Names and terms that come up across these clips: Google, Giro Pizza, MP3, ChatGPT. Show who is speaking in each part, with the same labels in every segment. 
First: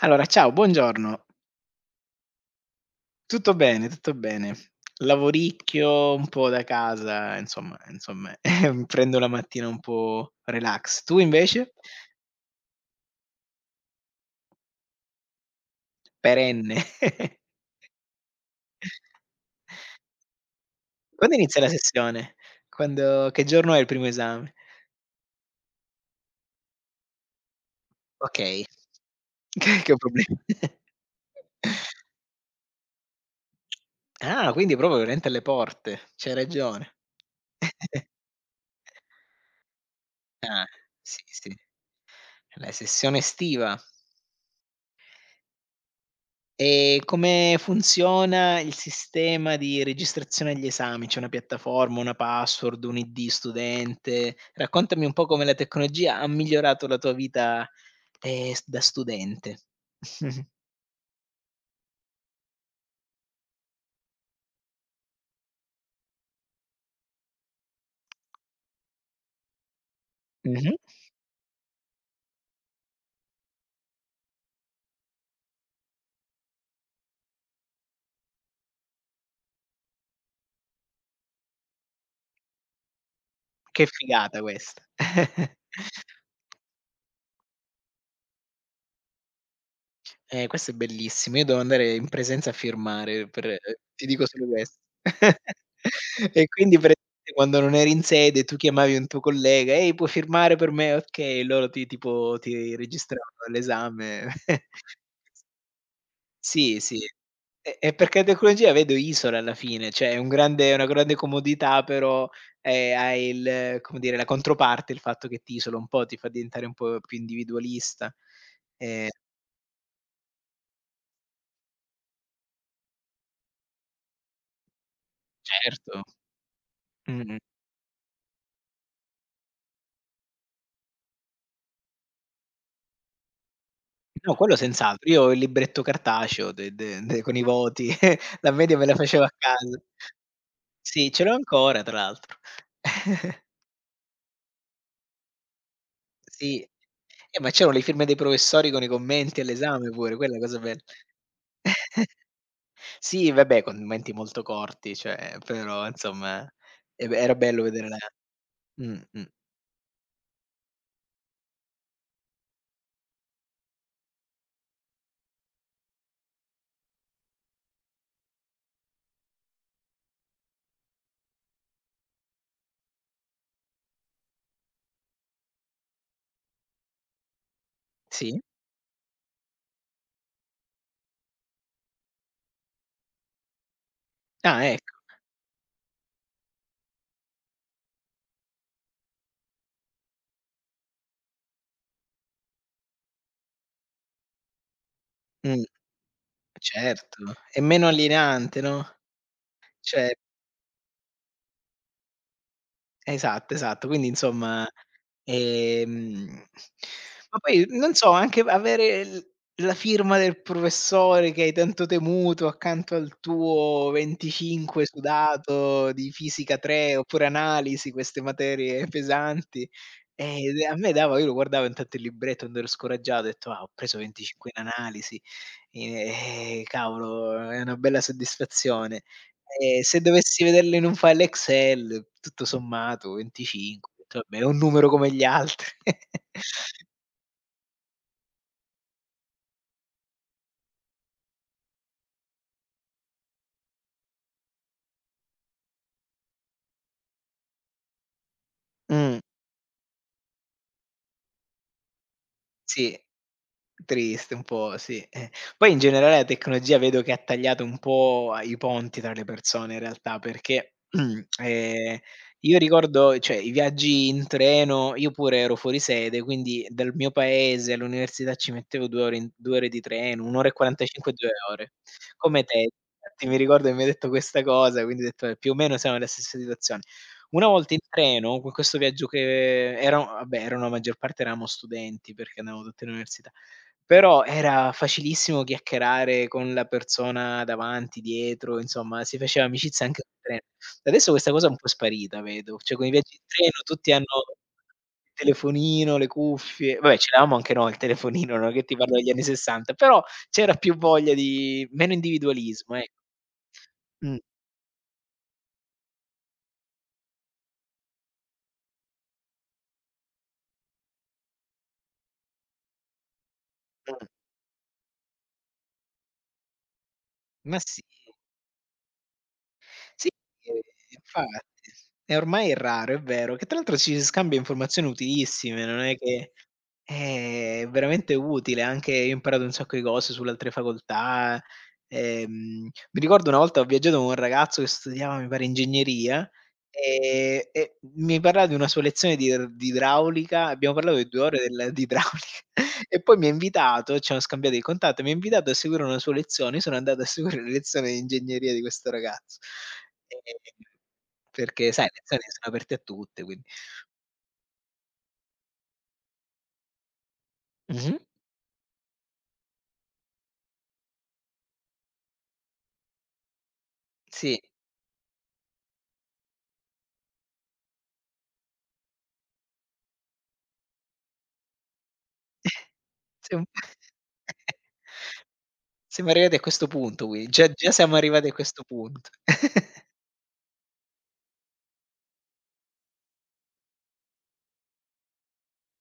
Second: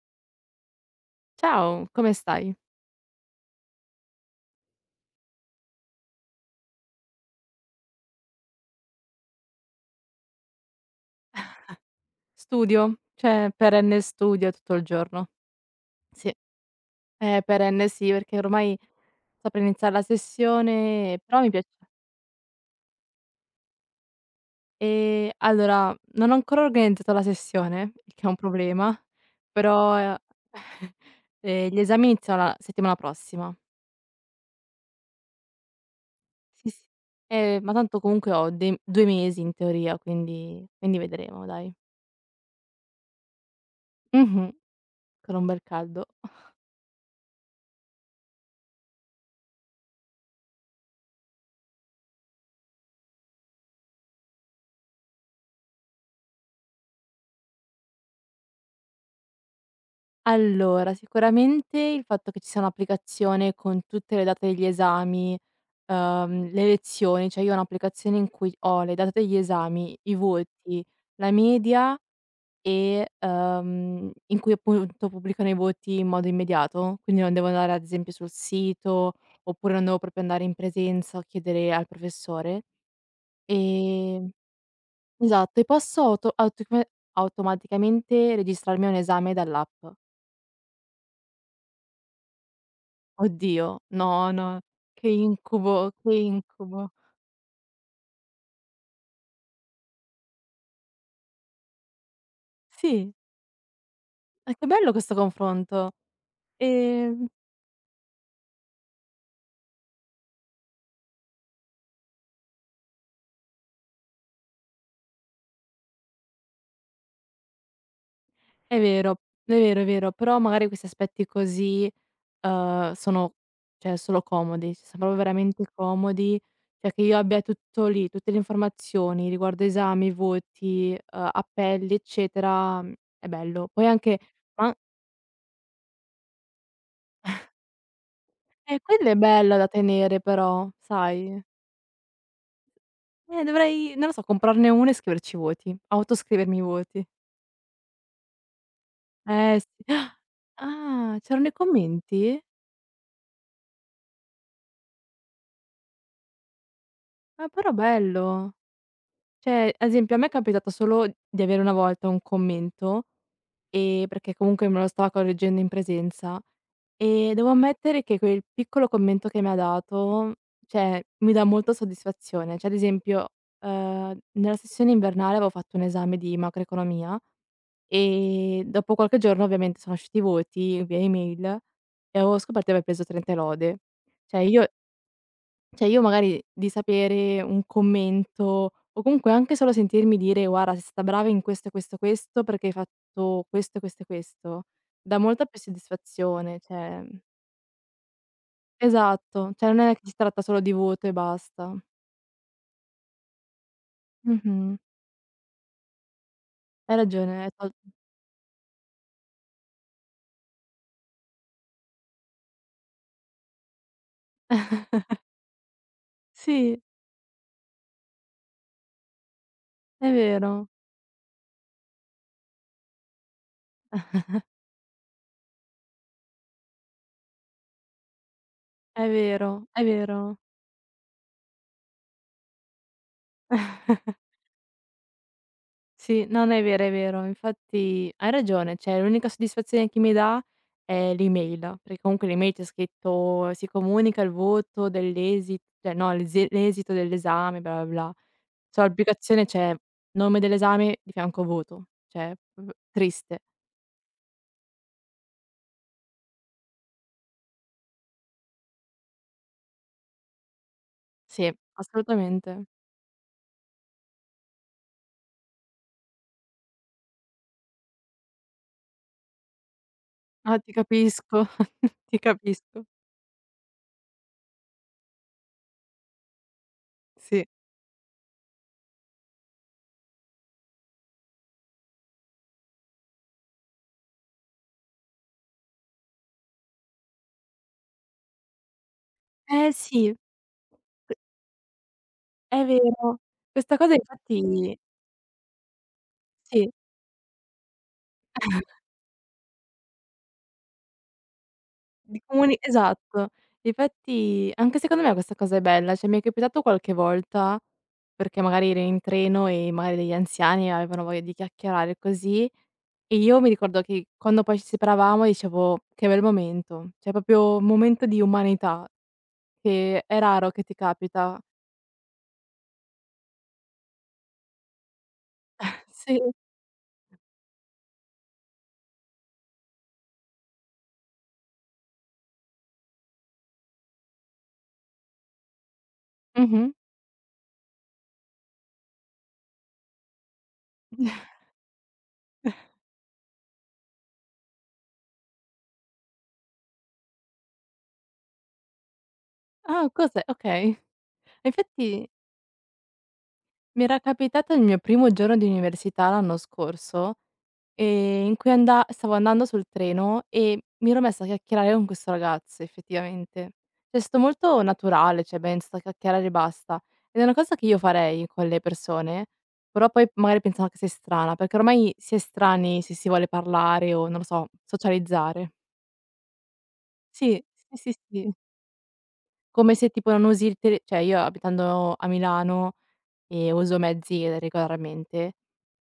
Speaker 1: Allora, ciao, buongiorno.
Speaker 2: Ciao, come stai?
Speaker 1: Tutto bene, tutto bene. Lavoricchio, un po' da casa, insomma, prendo la mattina un po' relax. Tu invece?
Speaker 2: Studio, cioè perenne studio tutto il giorno. Sì,
Speaker 1: Perenne.
Speaker 2: perenne sì, perché ormai sta per iniziare la sessione,
Speaker 1: Quando
Speaker 2: però mi
Speaker 1: inizia la
Speaker 2: piace
Speaker 1: sessione? Quando, che giorno è il primo esame?
Speaker 2: allora, non ho ancora organizzato la sessione, il che è un
Speaker 1: Okay.
Speaker 2: problema,
Speaker 1: Che
Speaker 2: però, ehm,
Speaker 1: problema.
Speaker 2: ehm, gli esami iniziano la settimana prossima.
Speaker 1: Ah, quindi proprio veramente alle porte. C'hai
Speaker 2: Sì, sì.
Speaker 1: ragione.
Speaker 2: Ma tanto comunque ho dei 2 mesi in teoria,
Speaker 1: Ah,
Speaker 2: quindi
Speaker 1: sì,
Speaker 2: vedremo
Speaker 1: sì.
Speaker 2: dai.
Speaker 1: La sessione estiva.
Speaker 2: Mh-mh, con un bel caldo.
Speaker 1: E come funziona il sistema di registrazione agli esami? C'è una piattaforma, una password, un ID studente? Raccontami un po' come la tecnologia ha migliorato la tua vita, s da studente.
Speaker 2: Allora, sicuramente il fatto che ci sia un'applicazione con tutte le date degli esami, le lezioni, cioè io ho un'applicazione in cui ho le date degli esami, i
Speaker 1: Mh-mh.
Speaker 2: voti, la media e in cui appunto pubblicano i voti in modo immediato, quindi non devo andare ad esempio sul sito oppure non devo proprio andare in presenza o chiedere al professore.
Speaker 1: Che
Speaker 2: E,
Speaker 1: figata questa!
Speaker 2: esatto, e posso automaticamente registrarmi a un esame dall'app.
Speaker 1: Questo è bellissimo. Io devo andare in presenza a firmare per
Speaker 2: Oddio,
Speaker 1: ti dico
Speaker 2: no,
Speaker 1: solo
Speaker 2: no,
Speaker 1: questo.
Speaker 2: che incubo, che
Speaker 1: E quindi
Speaker 2: incubo.
Speaker 1: praticamente quando non eri in sede tu chiamavi un tuo collega: "Ehi, puoi firmare per me?" Okay, loro ti tipo ti
Speaker 2: Sì,
Speaker 1: registravano all'esame.
Speaker 2: e che bello questo confronto.
Speaker 1: Sì, sì.
Speaker 2: Ehm,
Speaker 1: E perché la tecnologia vedo isola alla fine, cioè è un grande è una grande comodità però, hai il come dire, la controparte, il fatto che ti isola un po', ti fa diventare un po' più individualista.
Speaker 2: è
Speaker 1: Ehm
Speaker 2: vero, è vero, però magari questi aspetti così, sono cioè solo comodi, cioè son proprio veramente
Speaker 1: certo.
Speaker 2: comodi, cioè che io
Speaker 1: Mh-mh.
Speaker 2: abbia tutto lì, tutte le informazioni riguardo esami, voti, appelli, eccetera, mhmm, è bello. Poi anche
Speaker 1: No, quello
Speaker 2: ma
Speaker 1: senz'altro. Io ho il libretto cartaceo de con i voti, la media me la
Speaker 2: quello è
Speaker 1: facevo a
Speaker 2: bello da
Speaker 1: casa.
Speaker 2: tenere però,
Speaker 1: Sì, ce l'ho
Speaker 2: sai?
Speaker 1: ancora tra l'altro.
Speaker 2: Dovrei, non lo so, comprarne 1 e scriverci i voti, autoscrivermi
Speaker 1: Sì.
Speaker 2: i voti.
Speaker 1: Ma c'erano le firme dei professori con i commenti
Speaker 2: Eh
Speaker 1: all'esame
Speaker 2: sì.
Speaker 1: pure, quella è la cosa bella.
Speaker 2: Ah, c'erano i commenti?
Speaker 1: Sì, vabbè, commenti molto corti, cioè, però insomma, e beh, era
Speaker 2: Ah,
Speaker 1: bello
Speaker 2: però
Speaker 1: vedere la
Speaker 2: bello.
Speaker 1: mh.
Speaker 2: Cioè, ad esempio a me è capitato solo di avere una volta un commento, perché comunque me lo stava correggendo in presenza, e devo ammettere che quel piccolo commento che mi ha dato, cioè, mi dà molta soddisfazione. Cioè, ad esempio, nella sessione invernale avevo fatto un esame di macroeconomia.
Speaker 1: Sì?
Speaker 2: E dopo qualche giorno ovviamente sono usciti i voti via email e avevo scoperto di aver preso 30 lode. Cioè
Speaker 1: Ah,
Speaker 2: io
Speaker 1: ecco.
Speaker 2: cioè io magari di sapere un commento o comunque anche solo sentirmi dire: "Guarda, sei stata brava in questo e questo e questo perché hai fatto questo e questo e questo", dà molta più
Speaker 1: Mh,
Speaker 2: soddisfazione, cioè mhmm,
Speaker 1: certo. È meno alienante, no?
Speaker 2: esatto, cioè non è che
Speaker 1: Cioè,
Speaker 2: si tratta solo di voto e basta.
Speaker 1: esatto, esatto. Quindi insomma,
Speaker 2: Mh-mh.
Speaker 1: ehm
Speaker 2: Hai
Speaker 1: ma
Speaker 2: ragione, hai
Speaker 1: poi
Speaker 2: tol
Speaker 1: non so, anche avere l la firma del professore che hai tanto temuto accanto al tuo 25 sudato di fisica
Speaker 2: Sì,
Speaker 1: 3 oppure analisi, queste materie pesanti.
Speaker 2: è vero,
Speaker 1: A me dava io lo guardavo intanto il libretto quando ero scoraggiato, ho detto: "Ah, ho preso 25 in analisi." Cavolo, è una bella soddisfazione.
Speaker 2: è
Speaker 1: Se
Speaker 2: vero.
Speaker 1: dovessi vederlo in un file Excel, tutto sommato 25, ho detto: "Vabbè, è un numero come gli altri."
Speaker 2: Sì, no, no, è vero, è vero. Infatti hai ragione, cioè l'unica soddisfazione che mi dà è l'email, perché comunque l'email c'è scritto si comunica il voto dell'esito, cioè no, l'esito dell'esame, bla bla bla.
Speaker 1: Mh.
Speaker 2: Sull'applicazione c'è nome dell'esame di fianco voto, cioè v
Speaker 1: Sì,
Speaker 2: triste.
Speaker 1: triste un po', sì, eh. Poi in generale la tecnologia vedo che ha tagliato un po' a i ponti tra le persone in realtà, perché,
Speaker 2: Sì,
Speaker 1: ehm, io
Speaker 2: assolutamente.
Speaker 1: ricordo cioè i viaggi in treno io pure ero fuori sede, quindi dal mio paese all'università ci mettevo 2 ore in 2 ore di treno, 1 ora e
Speaker 2: Ah, ti
Speaker 1: 45, 2
Speaker 2: capisco,
Speaker 1: ore.
Speaker 2: ti
Speaker 1: Come te,
Speaker 2: capisco,
Speaker 1: infatti mi ricordo che mi hai detto questa cosa, quindi ho detto: più o meno siamo nella stessa situazio". Una
Speaker 2: sì.
Speaker 1: volta in treno, con questo viaggio che era vabbè, erano la maggior parte eravamo studenti, perché andavamo tutti all'università, però era facilissimo chiacchierare con la persona davanti, dietro, insomma si faceva
Speaker 2: Eh
Speaker 1: amicizia anche
Speaker 2: sì,
Speaker 1: sul treno. Adesso questa cosa è un po' sparita vedo,
Speaker 2: è
Speaker 1: cioè con i viaggi
Speaker 2: vero.
Speaker 1: in treno
Speaker 2: Questa
Speaker 1: tutti
Speaker 2: cosa
Speaker 1: hanno
Speaker 2: infatti
Speaker 1: il telefonino, le
Speaker 2: sì.
Speaker 1: cuffie, vabbè ce l'avevamo anche noi il telefonino, non è che ti parlo degli anni '60, però c'era più voglia di meno
Speaker 2: Di comuni
Speaker 1: individualismo, ecco.
Speaker 2: esatto.
Speaker 1: Mh,
Speaker 2: Difatti anche secondo me questa cosa è bella, cioè mi è capitato qualche volta, perché magari ero in treno e magari degli anziani avevano voglia di chiacchierare così, e io mi ricordo
Speaker 1: mh,
Speaker 2: che quando poi ci separavamo dicevo: "Che bel momento", cioè proprio
Speaker 1: ma
Speaker 2: un
Speaker 1: sì.
Speaker 2: momento di umanità che
Speaker 1: Sì,
Speaker 2: è raro
Speaker 1: ehm,
Speaker 2: che ti capita.
Speaker 1: infatti. E ormai è raro, è vero, che tra l'altro ci si scambia informazioni utilissime, non è
Speaker 2: Sì.
Speaker 1: che è veramente utile, anche io ho imparato un sacco di cose sulle altre facoltà. Ehm, mi ricordo una volta ho viaggiato con un ragazzo che studiava, mi pare, ingegneria.
Speaker 2: Mh-mh.
Speaker 1: E mi parla di una sua lezione di r di idraulica, abbiamo parlato per 2 ore del di idraulica e poi mi ha invitato, ci siamo scambiati il contatto, mi ha invitato a seguire una sua lezione, io sono andato a seguire la lezione di ingegneria di questo ragazzo.
Speaker 2: Ah, cos'è?
Speaker 1: Ehm,
Speaker 2: Okay. E
Speaker 1: perché sai, le
Speaker 2: infatti
Speaker 1: lezioni sono aperte a tutte, quindi
Speaker 2: mi era capitato il mio primo giorno di università l'anno scorso.
Speaker 1: mh-mh,
Speaker 2: In cui anda stavo andando sul treno e mi ero messa a chiacchierare con questo ragazzo effettivamente. Cioè, è stato
Speaker 1: sì,
Speaker 2: molto naturale, cioè abbiamo iniziato a chiacchierare e basta. Ed è una cosa che io farei con le persone, però poi magari pensano che sei strana, perché ormai si è strani se si vuole
Speaker 1: siamo
Speaker 2: parlare o, non lo so, socializzare.
Speaker 1: siamo arrivati a questo punto qui,
Speaker 2: Sì,
Speaker 1: già già siamo arrivati
Speaker 2: sì.
Speaker 1: a questo punto.
Speaker 2: Come se tipo non usi il tele cioè io abitando a Milano, uso mezzi regolarmente,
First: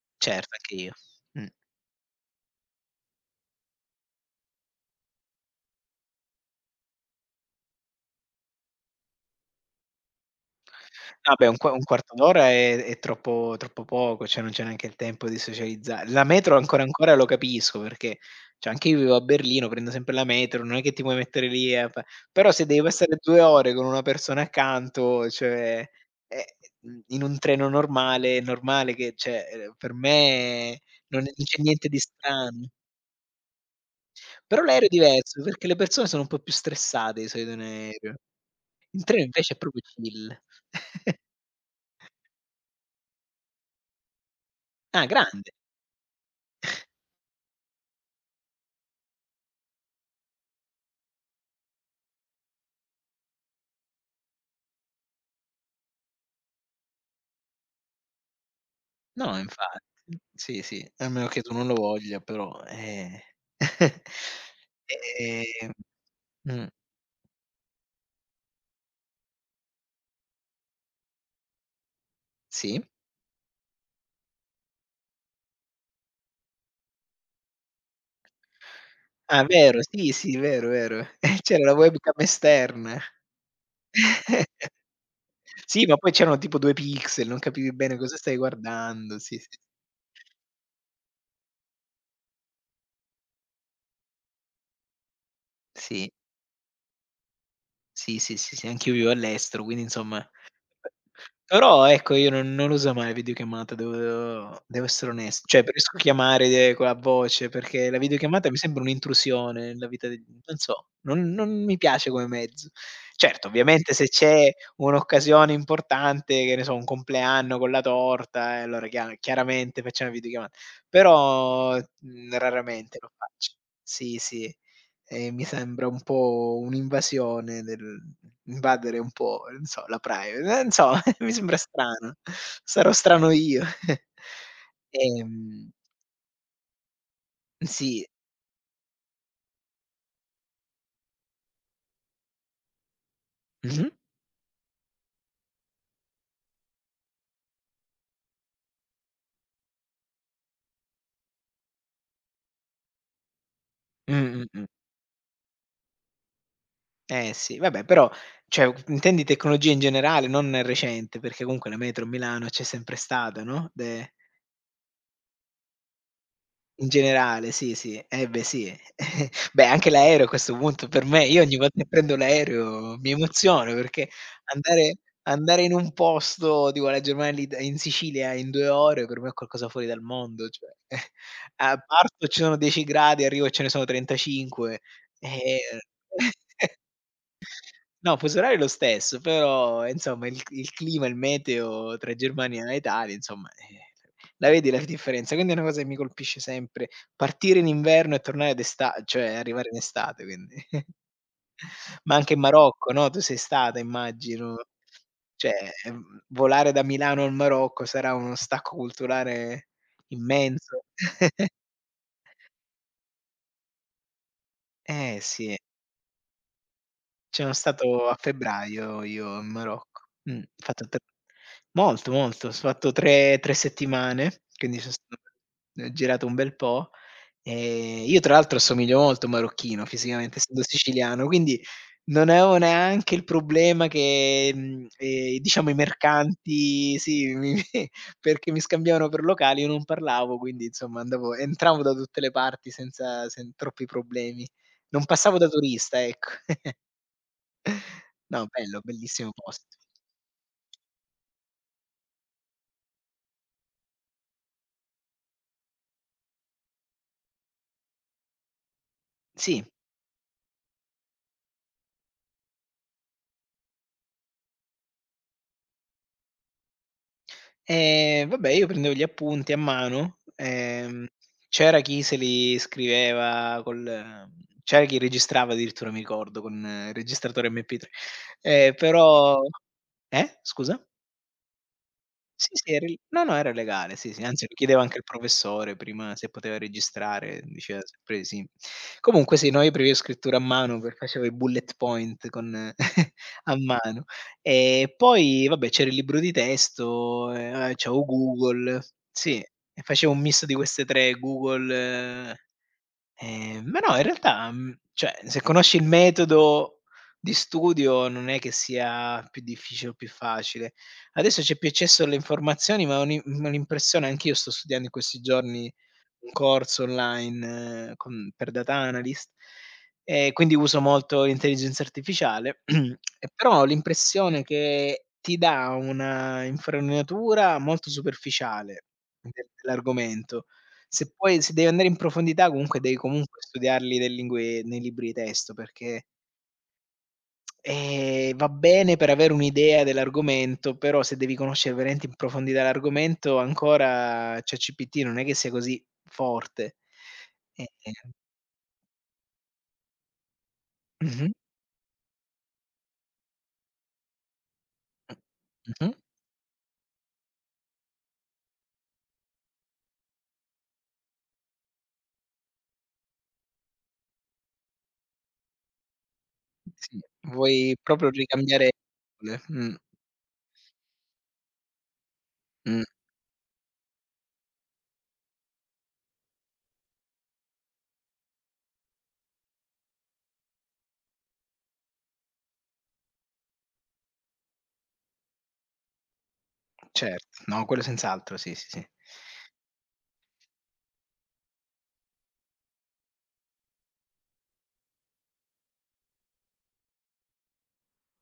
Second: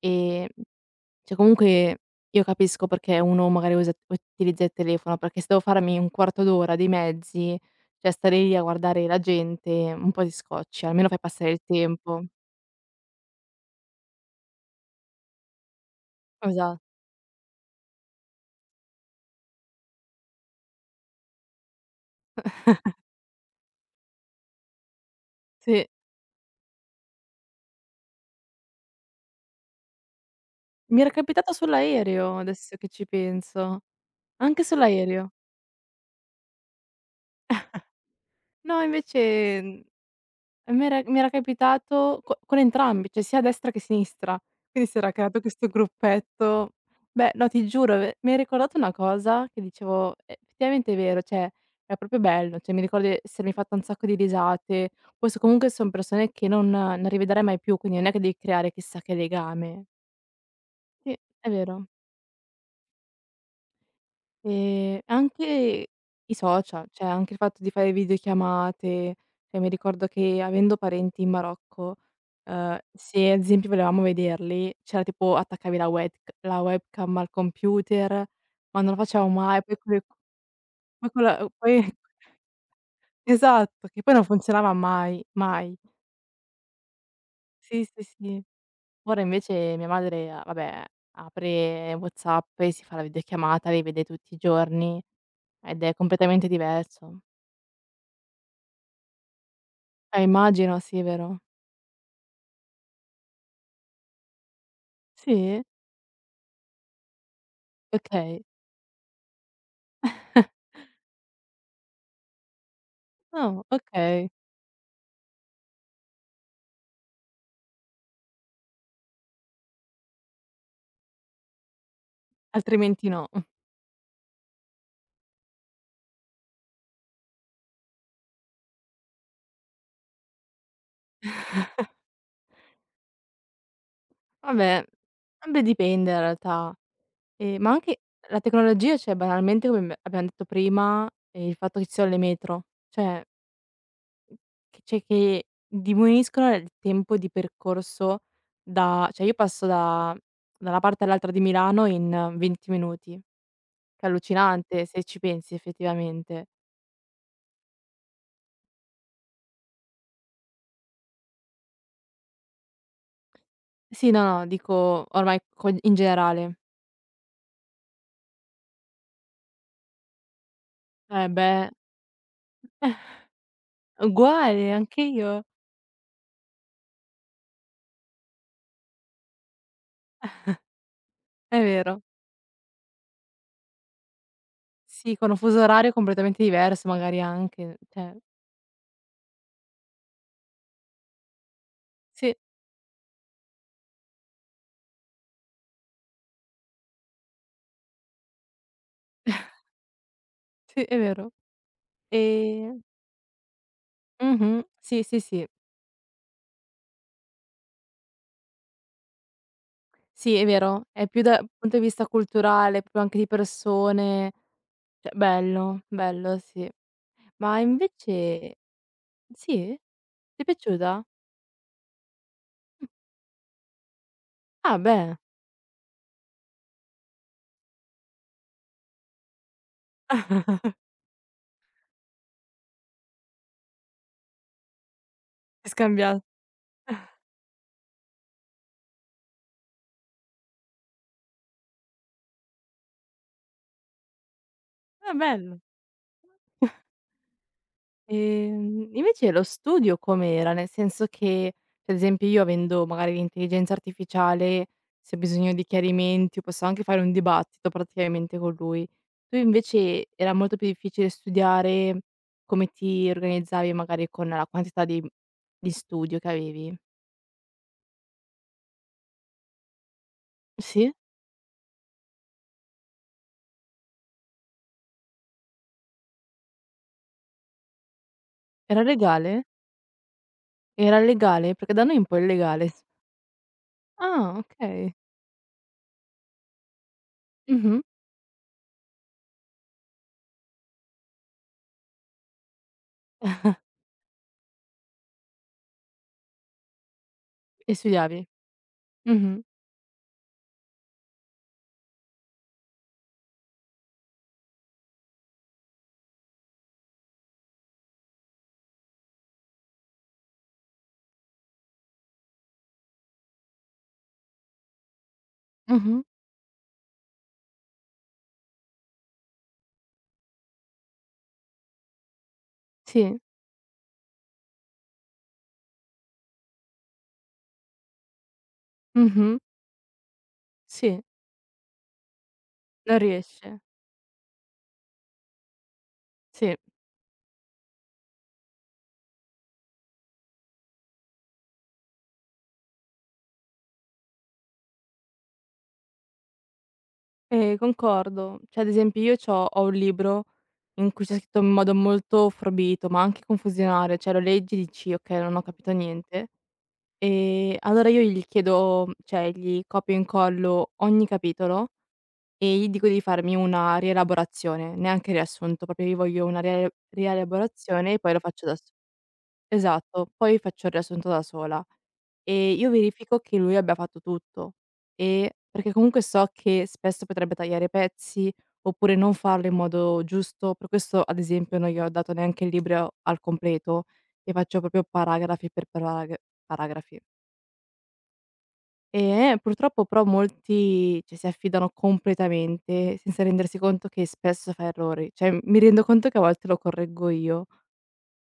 Speaker 2: ehm
Speaker 1: Certo, anche io.
Speaker 2: cioè
Speaker 1: Mh.
Speaker 2: comunque io capisco perché uno magari usa utilizza il telefono, perché se devo farmi un quarto d'ora di mezzi, cioè stare lì a guardare la gente un po' ti scocci, almeno fai
Speaker 1: Ah beh,
Speaker 2: passare il
Speaker 1: un quarto
Speaker 2: tempo.
Speaker 1: d'ora è troppo troppo poco, cioè non c'è neanche il tempo di socializza la metro
Speaker 2: Esa
Speaker 1: ancora ancora lo capisco perché cioè anche io vivo a Berlino, prendo sempre la metro, non è che ti puoi mettere lì a fa però se devi passare 2 ore con una persona accanto, cioè,
Speaker 2: sì.
Speaker 1: ehm, in un treno normale, è normale che cioè, per me
Speaker 2: Mi era
Speaker 1: non è non
Speaker 2: capitato
Speaker 1: c'è niente di
Speaker 2: sull'aereo,
Speaker 1: strano.
Speaker 2: adesso che ci penso.
Speaker 1: Però
Speaker 2: Anche
Speaker 1: l'aereo è
Speaker 2: sull'aereo.
Speaker 1: diverso, perché le persone sono un po' più stressate di solito in aereo.
Speaker 2: No
Speaker 1: In treno invece è
Speaker 2: invece
Speaker 1: proprio
Speaker 2: mhmm,
Speaker 1: chill.
Speaker 2: e m'era capitato co con entrambi, cioè sia a destra che a sinistra. Quindi si
Speaker 1: Ah,
Speaker 2: era creato
Speaker 1: grande.
Speaker 2: questo gruppetto. Beh, no, ti giuro, ve mi hai ricordato una cosa che dicevo: effettivamente è vero, cioè è proprio bello". Cioè mi ricordo di essermi fatta un sacco di risate. Poi s comunque son persone che non rivedrai mai più, quindi non è che devi creare chissà che
Speaker 1: No, infatti.
Speaker 2: legame.
Speaker 1: Sì, sì, a
Speaker 2: Sì,
Speaker 1: meno che
Speaker 2: è
Speaker 1: tu non lo
Speaker 2: vero.
Speaker 1: voglia però, eh. Ehm
Speaker 2: Anche i
Speaker 1: mh,
Speaker 2: social, cioè anche il fatto di fare videochiamate, cioè mi ricordo che avendo parenti in Marocco,
Speaker 1: sì.
Speaker 2: se ad esempio volevamo vederli, c'era tipo attaccavi la wetc la webcam al computer, ma non lo facevamo
Speaker 1: Ah,
Speaker 2: mai, poi
Speaker 1: vero,
Speaker 2: con le
Speaker 1: sì, sì, vero, vero.
Speaker 2: poi con la
Speaker 1: C'era la
Speaker 2: poi
Speaker 1: webcam esterna.
Speaker 2: esatto, che poi non funzionava mai, mai.
Speaker 1: Sì, ma poi c'erano tipo 2 pixel, non capivi
Speaker 2: Sì,
Speaker 1: bene
Speaker 2: sì,
Speaker 1: cosa stai
Speaker 2: sì.
Speaker 1: guardando.
Speaker 2: Ora
Speaker 1: Sì, sì.
Speaker 2: invece mia madre, a vabbè, apre WhatsApp e si fa la videochiamata, li vede tutti i giorni ed è
Speaker 1: Sì,
Speaker 2: completamente diverso.
Speaker 1: sì, sì, sì, sì, anch'io vivo all'estero, quindi insomma.
Speaker 2: Immagino, sì, è vero?
Speaker 1: Però ecco io non uso mai videochiamata, devo essere onest cioè
Speaker 2: Sì?
Speaker 1: preferisco chiamare con la voce, perché la
Speaker 2: Okay.
Speaker 1: videochiamata mi sembra un'intrusione nella vita del non so, non mi piace come mezzo. Certo,
Speaker 2: No,
Speaker 1: ovviamente se
Speaker 2: okay.
Speaker 1: c'è un'occasione importante, che ne so, un compleanno con la torta, e allora chia chiaramente facciamo videochiamata, però, raramente
Speaker 2: Altrimenti
Speaker 1: lo
Speaker 2: no.
Speaker 1: faccio. Sì, sì. E mi sembra un po' un'invasione del invadere un po', non so, la priva non so, mi sembra strano. Sarò strano io.
Speaker 2: Vabbè, vabbè
Speaker 1: Ehm,
Speaker 2: dipende in realtà. Ma anche
Speaker 1: sì.
Speaker 2: la tecnologia, cioè banalmente come me abbiamo detto prima, il fatto che ci sono le metro, cioè
Speaker 1: Mh-mh.
Speaker 2: cioè che diminuiscono il tempo di percorso da cioè io passo da una parte all'altra di Milano in 20 minuti, che è
Speaker 1: Mh-mh.
Speaker 2: allucinante se ci pensi effettivamente.
Speaker 1: Eh sì, vabbè però cioè, intendi tecnologia in generale, non recente, perché comunque la metro a Milano c'è sempre stata, no, de.
Speaker 2: Sì, no, no, dico ormai co in generale.
Speaker 1: In generale, sì, sì. Eh beh sì. Beh, anche l'aereo a questo punto per me
Speaker 2: Eh
Speaker 1: io ogni
Speaker 2: beh
Speaker 1: volta che prendo l'aereo mi emoziono perché
Speaker 2: uguale,
Speaker 1: andare
Speaker 2: anche io.
Speaker 1: andare in un posto, tipo la Germania l'It in Sicilia in 2 ore per me è qualcosa fuori dal mondo, cioè
Speaker 2: È
Speaker 1: a
Speaker 2: vero.
Speaker 1: parto ci sono 10 gradi, arrivo e ce ne sono 35.
Speaker 2: Sì, con un
Speaker 1: Eh.
Speaker 2: fuso orario completamente diverso magari anche,
Speaker 1: No,
Speaker 2: cioè
Speaker 1: fuso orario è lo stesso, però insomma il clima, il meteo tra
Speaker 2: sì,
Speaker 1: Germania e Italia insomma, la vedi la differenza. Quindi è una cosa che mi colpisce sempre, partire in inverno e tornare d'esta cioè arrivare in estate quindi.
Speaker 2: sì, è vero.
Speaker 1: Ma anche in
Speaker 2: Ehm
Speaker 1: Marocco, no, tu sei stata
Speaker 2: mh-mh,
Speaker 1: immagino.
Speaker 2: sì, sì, sì.
Speaker 1: Cioè, volare da Milano al Marocco sarà uno stacco culturale
Speaker 2: Sì, è
Speaker 1: immenso.
Speaker 2: vero. È più dal punto di vista culturale, proprio anche di persone, cioè
Speaker 1: Eh sì.
Speaker 2: bello, bello, sì.
Speaker 1: Ci sono
Speaker 2: Ma
Speaker 1: stato a
Speaker 2: invece
Speaker 1: febbraio io in
Speaker 2: sì?
Speaker 1: Marocco.
Speaker 2: Ti
Speaker 1: Ho
Speaker 2: è
Speaker 1: fatto tre
Speaker 2: piaciuta?
Speaker 1: molto, molto. Ho fatto 3- 3 settimane,
Speaker 2: Ah
Speaker 1: quindi son
Speaker 2: beh,
Speaker 1: stato ho girato un bel po'. Io tra l'altro assomiglio molto a un marocchino fisicamente, essendo siciliano, quindi non avevo neanche il problema che, diciamo
Speaker 2: ti
Speaker 1: i
Speaker 2: scambia
Speaker 1: mercanti sì, mi mi perché mi scambiavano per locali, io non parlavo, quindi insomma andavo entravo da tutte le parti senza sen troppi problemi. Non
Speaker 2: ah
Speaker 1: passavo da
Speaker 2: bello.
Speaker 1: turista, ecco. No, bello, bellissimo
Speaker 2: Invece lo
Speaker 1: posto.
Speaker 2: studio com'era? Nel senso che, cioè, ad esempio, io avendo magari l'intelligenza artificiale, se ho bisogno di chiarimenti, posso anche fare un dibattito praticamente con lui. Tu
Speaker 1: Sì,
Speaker 2: invece era molto più difficile studiare, come ti organizzavi magari con la quantità di studio che avevi?
Speaker 1: vabbè io prendevo gli appunti a mano,
Speaker 2: Sì?
Speaker 1: c'era chi se li scriveva col c'era chi registrava addirittura mi ricordo con il registratore MP3,
Speaker 2: Era
Speaker 1: però
Speaker 2: legale?
Speaker 1: scusa?
Speaker 2: Era legale? Perché da noi è un po'
Speaker 1: Sì,
Speaker 2: illegale
Speaker 1: sì,
Speaker 2: s
Speaker 1: era il no, no, era legale, sì, sì,
Speaker 2: ah,
Speaker 1: anzi lo chiedeva
Speaker 2: okay.
Speaker 1: anche il professore prima se poteva registrare, diceva
Speaker 2: Mh-mh.
Speaker 1: sempre di sì. Comunque sì, no, io preferivo scrittura a mano per facevo i bullet point con a mano. E poi vabbè c'era il libro di testo, e vabbè
Speaker 2: E
Speaker 1: c'avevo
Speaker 2: studiavi?
Speaker 1: Google, sì,
Speaker 2: Mh-mh.
Speaker 1: e facevo un misto di queste 3, Google eh. Ma no, in realtà, cioè, se conosci il metodo di studio non è che sia più difficile o più facile. Adesso c'è più accesso alle informazioni, ma ho ho l'impressione anch'io sto studiando in questi giorni
Speaker 2: Mh-mh.
Speaker 1: un corso online con per data analyst, e quindi uso molto l'intelligenza artificiale,
Speaker 2: Sì.
Speaker 1: e però ho l'impressione che ti dà una infarinatura molto superficiale
Speaker 2: Mh-mh.
Speaker 1: de dell'argomento.
Speaker 2: Sì.
Speaker 1: Se poi se devi andare in profondità comunque devi
Speaker 2: Non
Speaker 1: comunque
Speaker 2: riesce.
Speaker 1: studiarli nel lingue nei libri di testo, perché
Speaker 2: Sì,
Speaker 1: Va bene per avere un'idea dell'argomento, però se devi conoscere veramente in profondità l'argomento ancora ChatGPT non è che sia così forte. E
Speaker 2: concordo. Cioè, ad esempio io c'ho ho un libro in cui c'è
Speaker 1: mh-mh.
Speaker 2: scritto in modo molto forbito, ma anche confusionario, cioè lo leggi e dici: "Okay, non ho capito
Speaker 1: Mh-mh.
Speaker 2: niente". Allora io gli chiedo cioè gli copio e incollo ogni capitolo e gli dico di farmi una rielaborazione, neanche riassunto, proprio io voglio una
Speaker 1: Sì, vuoi
Speaker 2: rielaborazione e
Speaker 1: proprio
Speaker 2: poi lo faccio da s
Speaker 1: ricambiare le
Speaker 2: esatto, poi faccio il riassunto da sola. E io
Speaker 1: mh,
Speaker 2: verifico che lui abbia fatto tutto, perché comunque so che spesso potrebbe tagliare i pezzi, oppure non farlo in modo giusto. Per questo, ad esempio, non gli ho dato neanche il libro al completo, gli faccio proprio paragrafi.
Speaker 1: certo. No, quello senz'altro, sì, sì, sì.
Speaker 2: E, purtroppo però molti, cioè, si affidano completamente senza rendersi conto che spesso fa errori. Cioè, mi rendo conto che a volte lo correggo io.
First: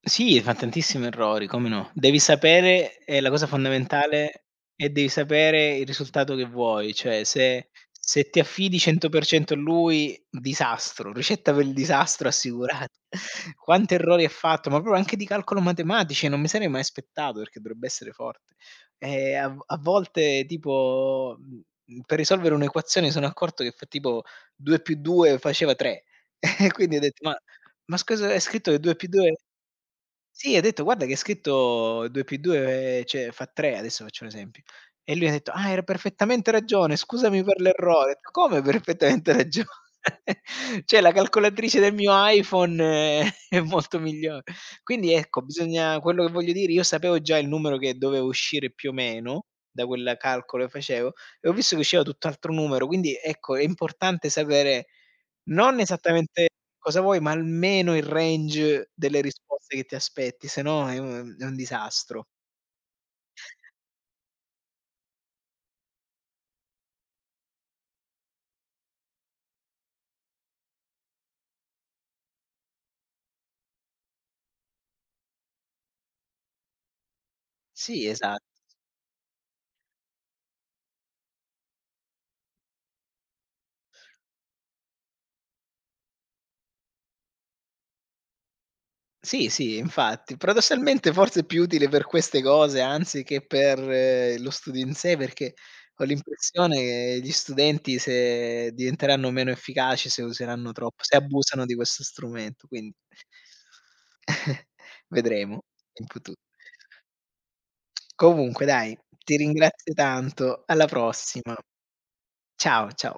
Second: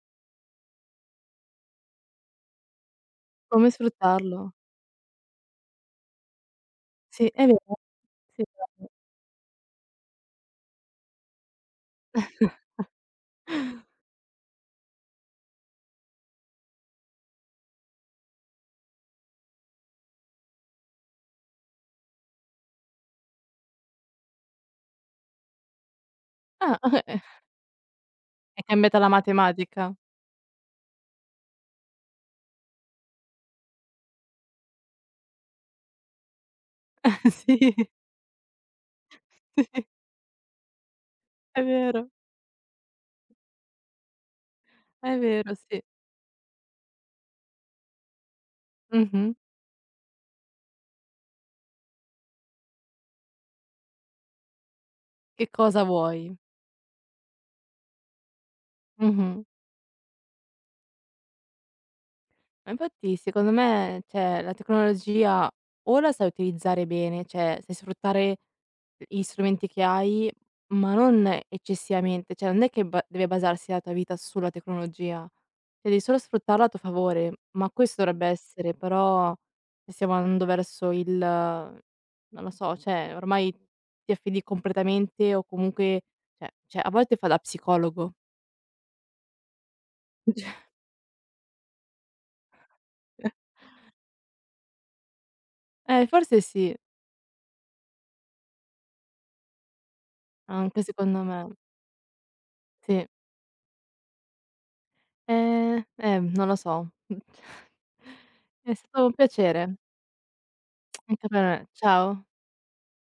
Speaker 1: Sì, fa tantissimi errori, come no. Devi sapere la cosa
Speaker 2: Come sfruttarlo?
Speaker 1: fondamentale è devi sapere il risultato che vuoi, cioè
Speaker 2: Sì, è
Speaker 1: se
Speaker 2: vero.
Speaker 1: se ti
Speaker 2: Sì,
Speaker 1: affidi
Speaker 2: bravo.
Speaker 1: 100% a lui, disastro, ricetta per il disastro assicurata. Quanti errori ha fatto, ma proprio anche di calcolo matematici, non mi sarei mai aspettato perché dovrebbe essere forte. A volte tipo, per risolvere un'equazione sono accorto che fa tipo 2 più 2 faceva 3 e
Speaker 2: Ah,
Speaker 1: quindi ho
Speaker 2: eh,
Speaker 1: detto: ma scusa, è
Speaker 2: è
Speaker 1: scritto che 2
Speaker 2: cambiata
Speaker 1: più
Speaker 2: la
Speaker 1: 2".
Speaker 2: matematica.
Speaker 1: Sì, ha detto: "Guarda che è scritto 2 più 2, cioè fa 3", adesso faccio un esempio. E lui ha detto: "Ah, hai perfettamente ragione, scusami
Speaker 2: Sì,
Speaker 1: per l'errore". Ho detto: "Come perfettamente ragione?"
Speaker 2: sì,
Speaker 1: Cioè la
Speaker 2: è
Speaker 1: calcolatrice del
Speaker 2: vero,
Speaker 1: mio iPhone è molto migliore. Quindi ecco,
Speaker 2: sì.
Speaker 1: bisogna quello che voglio dire, io sapevo già il numero che doveva uscire più o
Speaker 2: Mh-mh.
Speaker 1: meno, da quel calcolo che facevo, e ho visto che usciva tutt'altro numero, quindi ecco, è importante sapere
Speaker 2: Che
Speaker 1: non
Speaker 2: cosa vuoi?
Speaker 1: esattamente cosa vuoi, ma almeno il range delle
Speaker 2: Mh-mh.
Speaker 1: risposte che ti aspetti, se no è un disastro.
Speaker 2: Ma infatti secondo me, cioè, la tecnologia o la sai utilizzare bene, cioè sai sfruttare gli strumenti che hai, ma non eccessivamente, cioè non è che ba deve basarsi la tua vita sulla tecnologia, cioè devi solo sfruttarla a tuo favore, ma questo
Speaker 1: Sì,
Speaker 2: dovrebbe
Speaker 1: esatto.
Speaker 2: essere, però se stiamo andando verso il non lo so, cioè ormai ti affidi completamente o comunque cioè cioè a volte fa da psicologo.
Speaker 1: Sì, sì, infatti. Paradossalmente forse è più utile per queste cose
Speaker 2: Cioè,
Speaker 1: anziché per lo studio in sé, perché ho
Speaker 2: eh forse
Speaker 1: l'impressione
Speaker 2: sì,
Speaker 1: che gli studenti se diventeranno meno efficaci se useranno
Speaker 2: anche
Speaker 1: troppo, se
Speaker 2: secondo me,
Speaker 1: abusano di questo strumento, quindi
Speaker 2: sì.
Speaker 1: vedremo in futu.
Speaker 2: Non lo so.
Speaker 1: Comunque
Speaker 2: È
Speaker 1: dai,
Speaker 2: stato un
Speaker 1: ti
Speaker 2: piacere,
Speaker 1: ringrazio tanto. Alla
Speaker 2: anche per
Speaker 1: prossima.
Speaker 2: me. Ciao.
Speaker 1: Ciao, ciao.